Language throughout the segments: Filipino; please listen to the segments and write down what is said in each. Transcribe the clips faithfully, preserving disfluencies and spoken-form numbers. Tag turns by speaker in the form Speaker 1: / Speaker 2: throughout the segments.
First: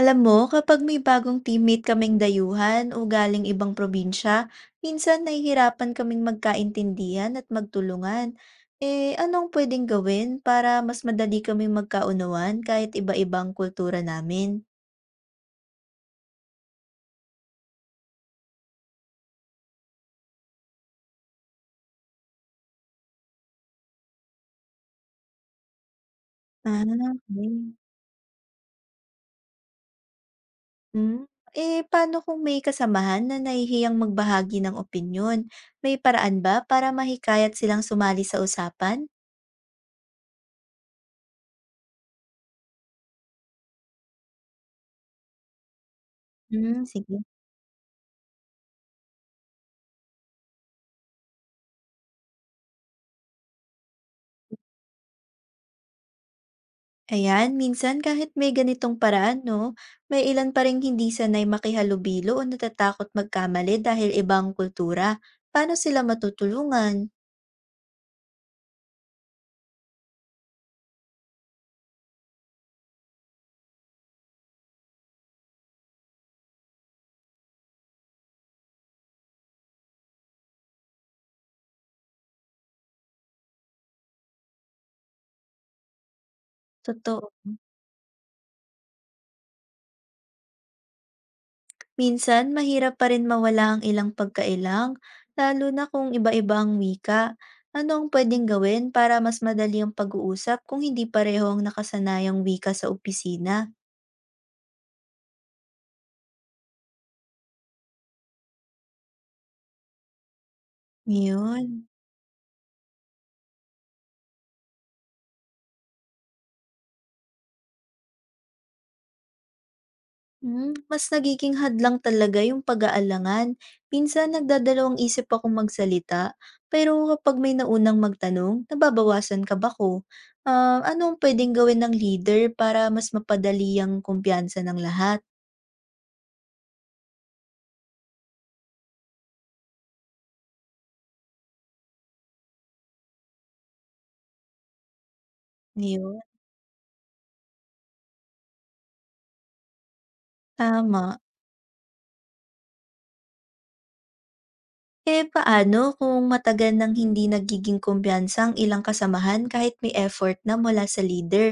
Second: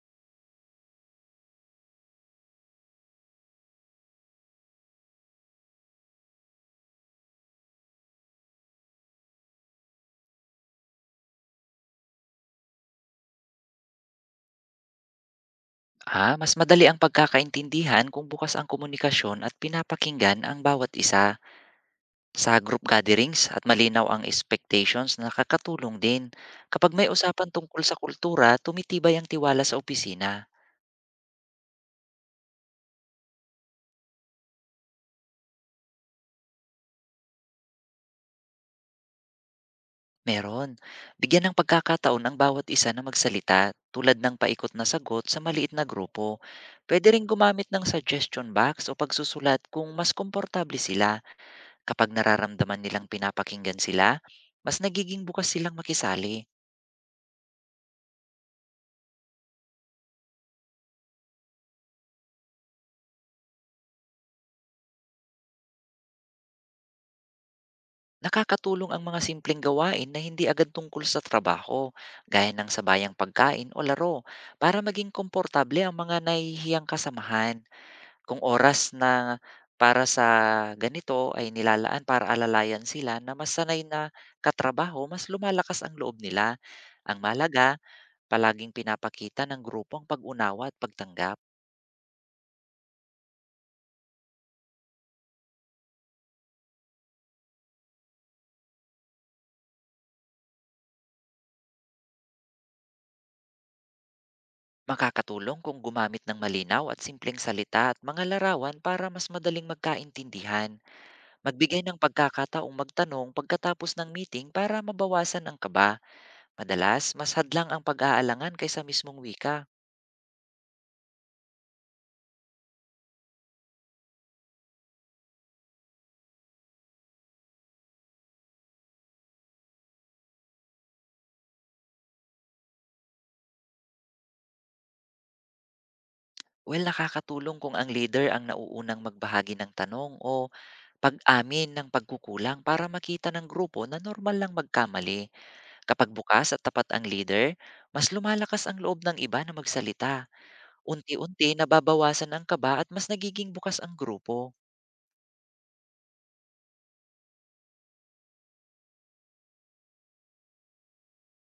Speaker 1: Alam mo, kapag may bagong teammate kaming dayuhan o galing ibang probinsya, minsan nahihirapan kaming magkaintindihan at magtulungan. Eh, anong pwedeng gawin para mas madali kaming magkaunawan kahit iba-ibang kultura namin?
Speaker 2: Ah, mas madali ang pagkakaintindihan kung bukas ang komunikasyon at pinapakinggan ang bawat isa sa group gatherings at malinaw ang expectations na kakatulong din.
Speaker 1: Ah,
Speaker 2: Kapag may usapan
Speaker 1: okay.
Speaker 2: tungkol sa kultura, tumitibay ang tiwala sa opisina.
Speaker 1: Hmm? Eh, paano kung may kasamahan na nahihiyang magbahagi ng opinyon? May paraan ba para mahikayat silang sumali sa usapan?
Speaker 2: Meron. Bigyan ng pagkakataon ang bawat isa na magsalita tulad ng paikot na sagot sa maliit na grupo.
Speaker 1: Hmm,
Speaker 2: Pwede
Speaker 1: sige.
Speaker 2: rin gumamit ng suggestion box o pagsusulat kung mas komportable sila kapag nararamdaman nilang pinapakinggan sila, mas nagiging bukas silang makisali.
Speaker 1: Ayan, minsan kahit may ganitong paraan, no, may ilan pa rin hindi sanay makihalubilo o natatakot magkamali dahil ibang kultura. Paano sila matutulungan?
Speaker 2: Nakakatulong ang mga simpleng gawain na hindi agad tungkol sa trabaho, gaya ng sabayang pagkain o laro, para maging komportable ang mga nahihiyang kasamahan. Kung oras na para sa ganito ay nilalaan para alalayan sila na mas sanay na katrabaho, mas lumalakas ang loob nila. Ang
Speaker 1: Totoo.
Speaker 2: malaga, palaging pinapakita ng grupo ang pag-unawa at pagtanggap.
Speaker 1: Minsan, mahirap pa rin mawala ang ilang pagkailang, lalo na kung iba-iba ang wika. Ano ang pwedeng gawin para mas madali ang pag-uusap kung hindi pareho ang nakasanayang wika sa opisina?
Speaker 2: Makakatulong kung gumamit ng malinaw at simpleng salita at mga larawan para mas madaling magkaintindihan. Magbigay
Speaker 1: Yun.
Speaker 2: ng pagkakataong magtanong pagkatapos ng meeting para mabawasan ang kaba. Madalas, mas hadlang ang pag-aalangan kaysa mismong wika.
Speaker 1: Hmm, mas nagiging hadlang talaga yung pag-aalangan. Minsan nagdadalawang isip akong magsalita, pero kapag may naunang magtanong, nababawasan ka ba ko? Ah, ano ang pwedeng gawin ng leader para mas mapadali ang kumpiyansa ng lahat?
Speaker 2: Well, nakakatulong kung ang leader ang nauunang magbahagi ng tanong o pag-amin ng pagkukulang para makita ng grupo na normal lang magkamali. Kapag
Speaker 1: Yun,
Speaker 2: bukas at tapat ang leader, mas lumalakas ang loob ng iba na magsalita.
Speaker 1: tama.
Speaker 2: Unti-unti nababawasan ang kaba at mas nagiging bukas ang grupo.
Speaker 1: Eh paano kung matagal nang hindi nagiging kumpiyansa ang ilang kasamahan kahit may effort na mula sa leader?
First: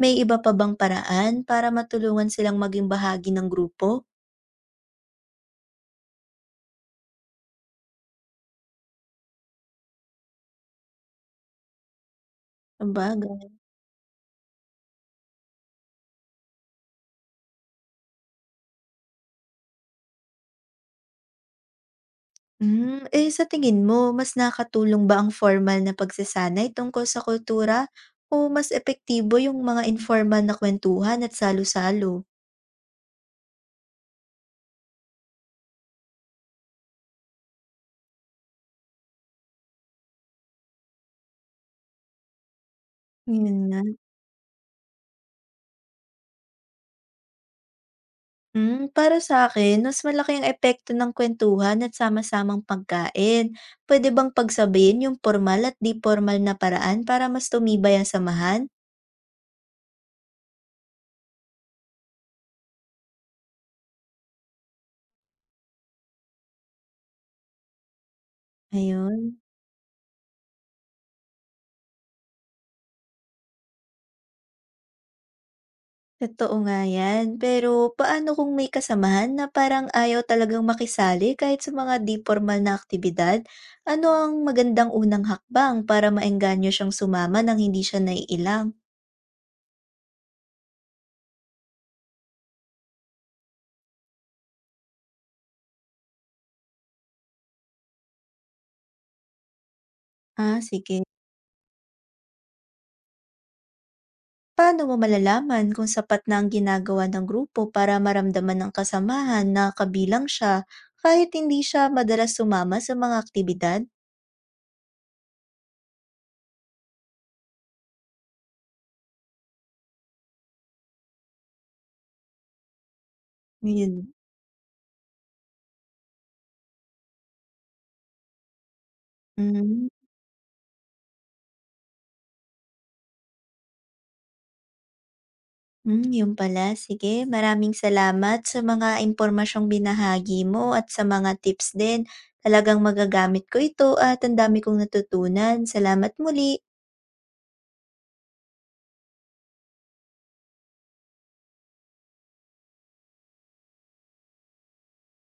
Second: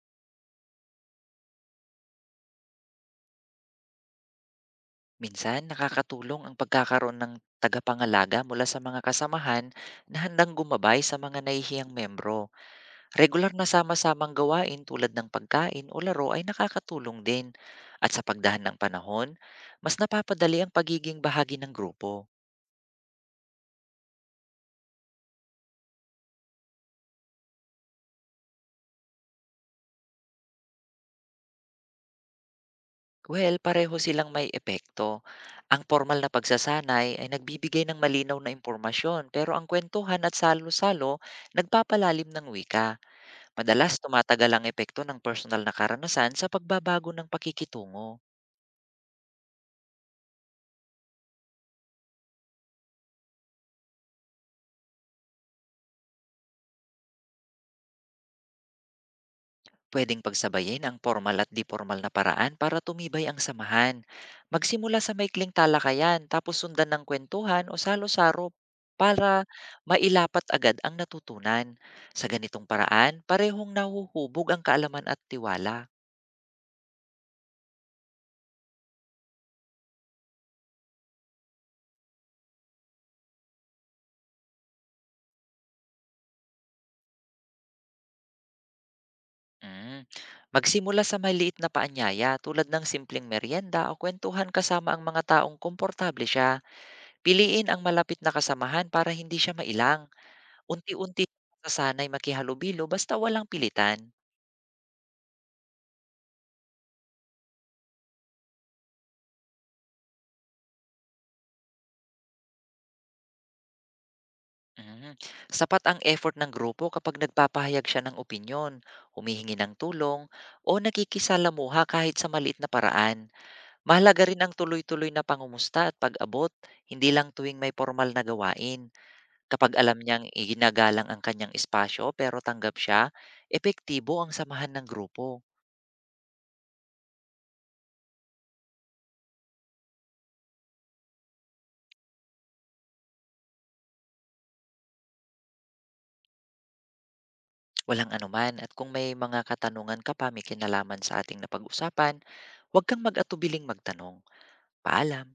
Speaker 1: May iba pa bang paraan para matulungan silang maging bahagi ng grupo?
Speaker 2: Minsan, nakakatulong ang pagkakaroon ng tagapangalaga mula sa mga kasamahan na handang gumabay sa mga nahihiyang membro.
Speaker 1: Kumbaga.
Speaker 2: Regular na sama-samang gawain tulad ng pagkain o laro ay nakakatulong din. At sa pagdahan ng panahon, mas napapadali ang pagiging bahagi ng grupo.
Speaker 1: Hmm, eh, sa tingin mo mas nakatulong ba ang formal na pagsasanay tungkol sa kultura o mas epektibo yung mga informal na kwentuhan at salo-salo?
Speaker 2: Well, pareho silang may epekto. Ang formal na pagsasanay ay nagbibigay ng malinaw na impormasyon pero ang kwentuhan at salo-salo nagpapalalim ng wika.
Speaker 1: Yun nga.
Speaker 2: Madalas tumatagal ang epekto ng personal na karanasan sa pagbabago ng pakikitungo.
Speaker 1: Hmm, para sa akin, mas malaki ang epekto ng kwentuhan at sama-samang pagkain. Pwede bang pagsabayin yung formal at di formal na paraan para mas tumibay ang samahan?
Speaker 2: Pwedeng pagsabayin ang formal at di-formal na paraan para tumibay ang samahan. Magsimula sa maikling talakayan tapos sundan ng kwentuhan o salo-saro
Speaker 1: Ayun.
Speaker 2: para mailapat agad ang natutunan. Sa ganitong paraan, parehong nahuhubog ang kaalaman at tiwala.
Speaker 1: Totoo nga yan. Pero paano kung may kasamahan na parang ayaw talagang makisali kahit sa mga di formal na aktibidad? Ano ang magandang unang hakbang para maengganyo siyang sumama nang hindi siya naiilang?
Speaker 2: Mm. Magsimula sa maliit na paanyaya tulad ng simpleng merienda o kwentuhan kasama ang mga taong komportable siya. Piliin ang malapit na kasamahan para hindi siya mailang.
Speaker 1: Ah, sige.
Speaker 2: Unti-unti sasanay makihalubilo basta walang pilitan.
Speaker 1: Paano mo malalaman kung sapat na ang ginagawa ng grupo para maramdaman ng kasamahan na kabilang siya kahit hindi siya madalas sumama sa mga aktibidad?
Speaker 2: Mhm. Sapat ang effort ng grupo kapag nagpapahayag siya ng opinyon, humihingi ng tulong, o nakikisalamuha kahit sa maliit na paraan.
Speaker 1: Ngayon.
Speaker 2: Mahalaga rin ang tuloy-tuloy na pangumusta at pag-abot, hindi lang tuwing may formal na gawain. Kapag alam niyang iginagalang ang kanyang espasyo pero tanggap siya, epektibo ang samahan ng grupo.
Speaker 1: Hmm, yun pala, sige. Maraming salamat sa mga impormasyong binahagi mo at sa mga tips din. Talagang magagamit ko ito at ang dami kong natutunan. Salamat muli.
Speaker 2: Walang anuman, at kung may mga katanungan ka pa may kinalaman sa ating napag-usapan, huwag kang mag-atubiling magtanong. Paalam!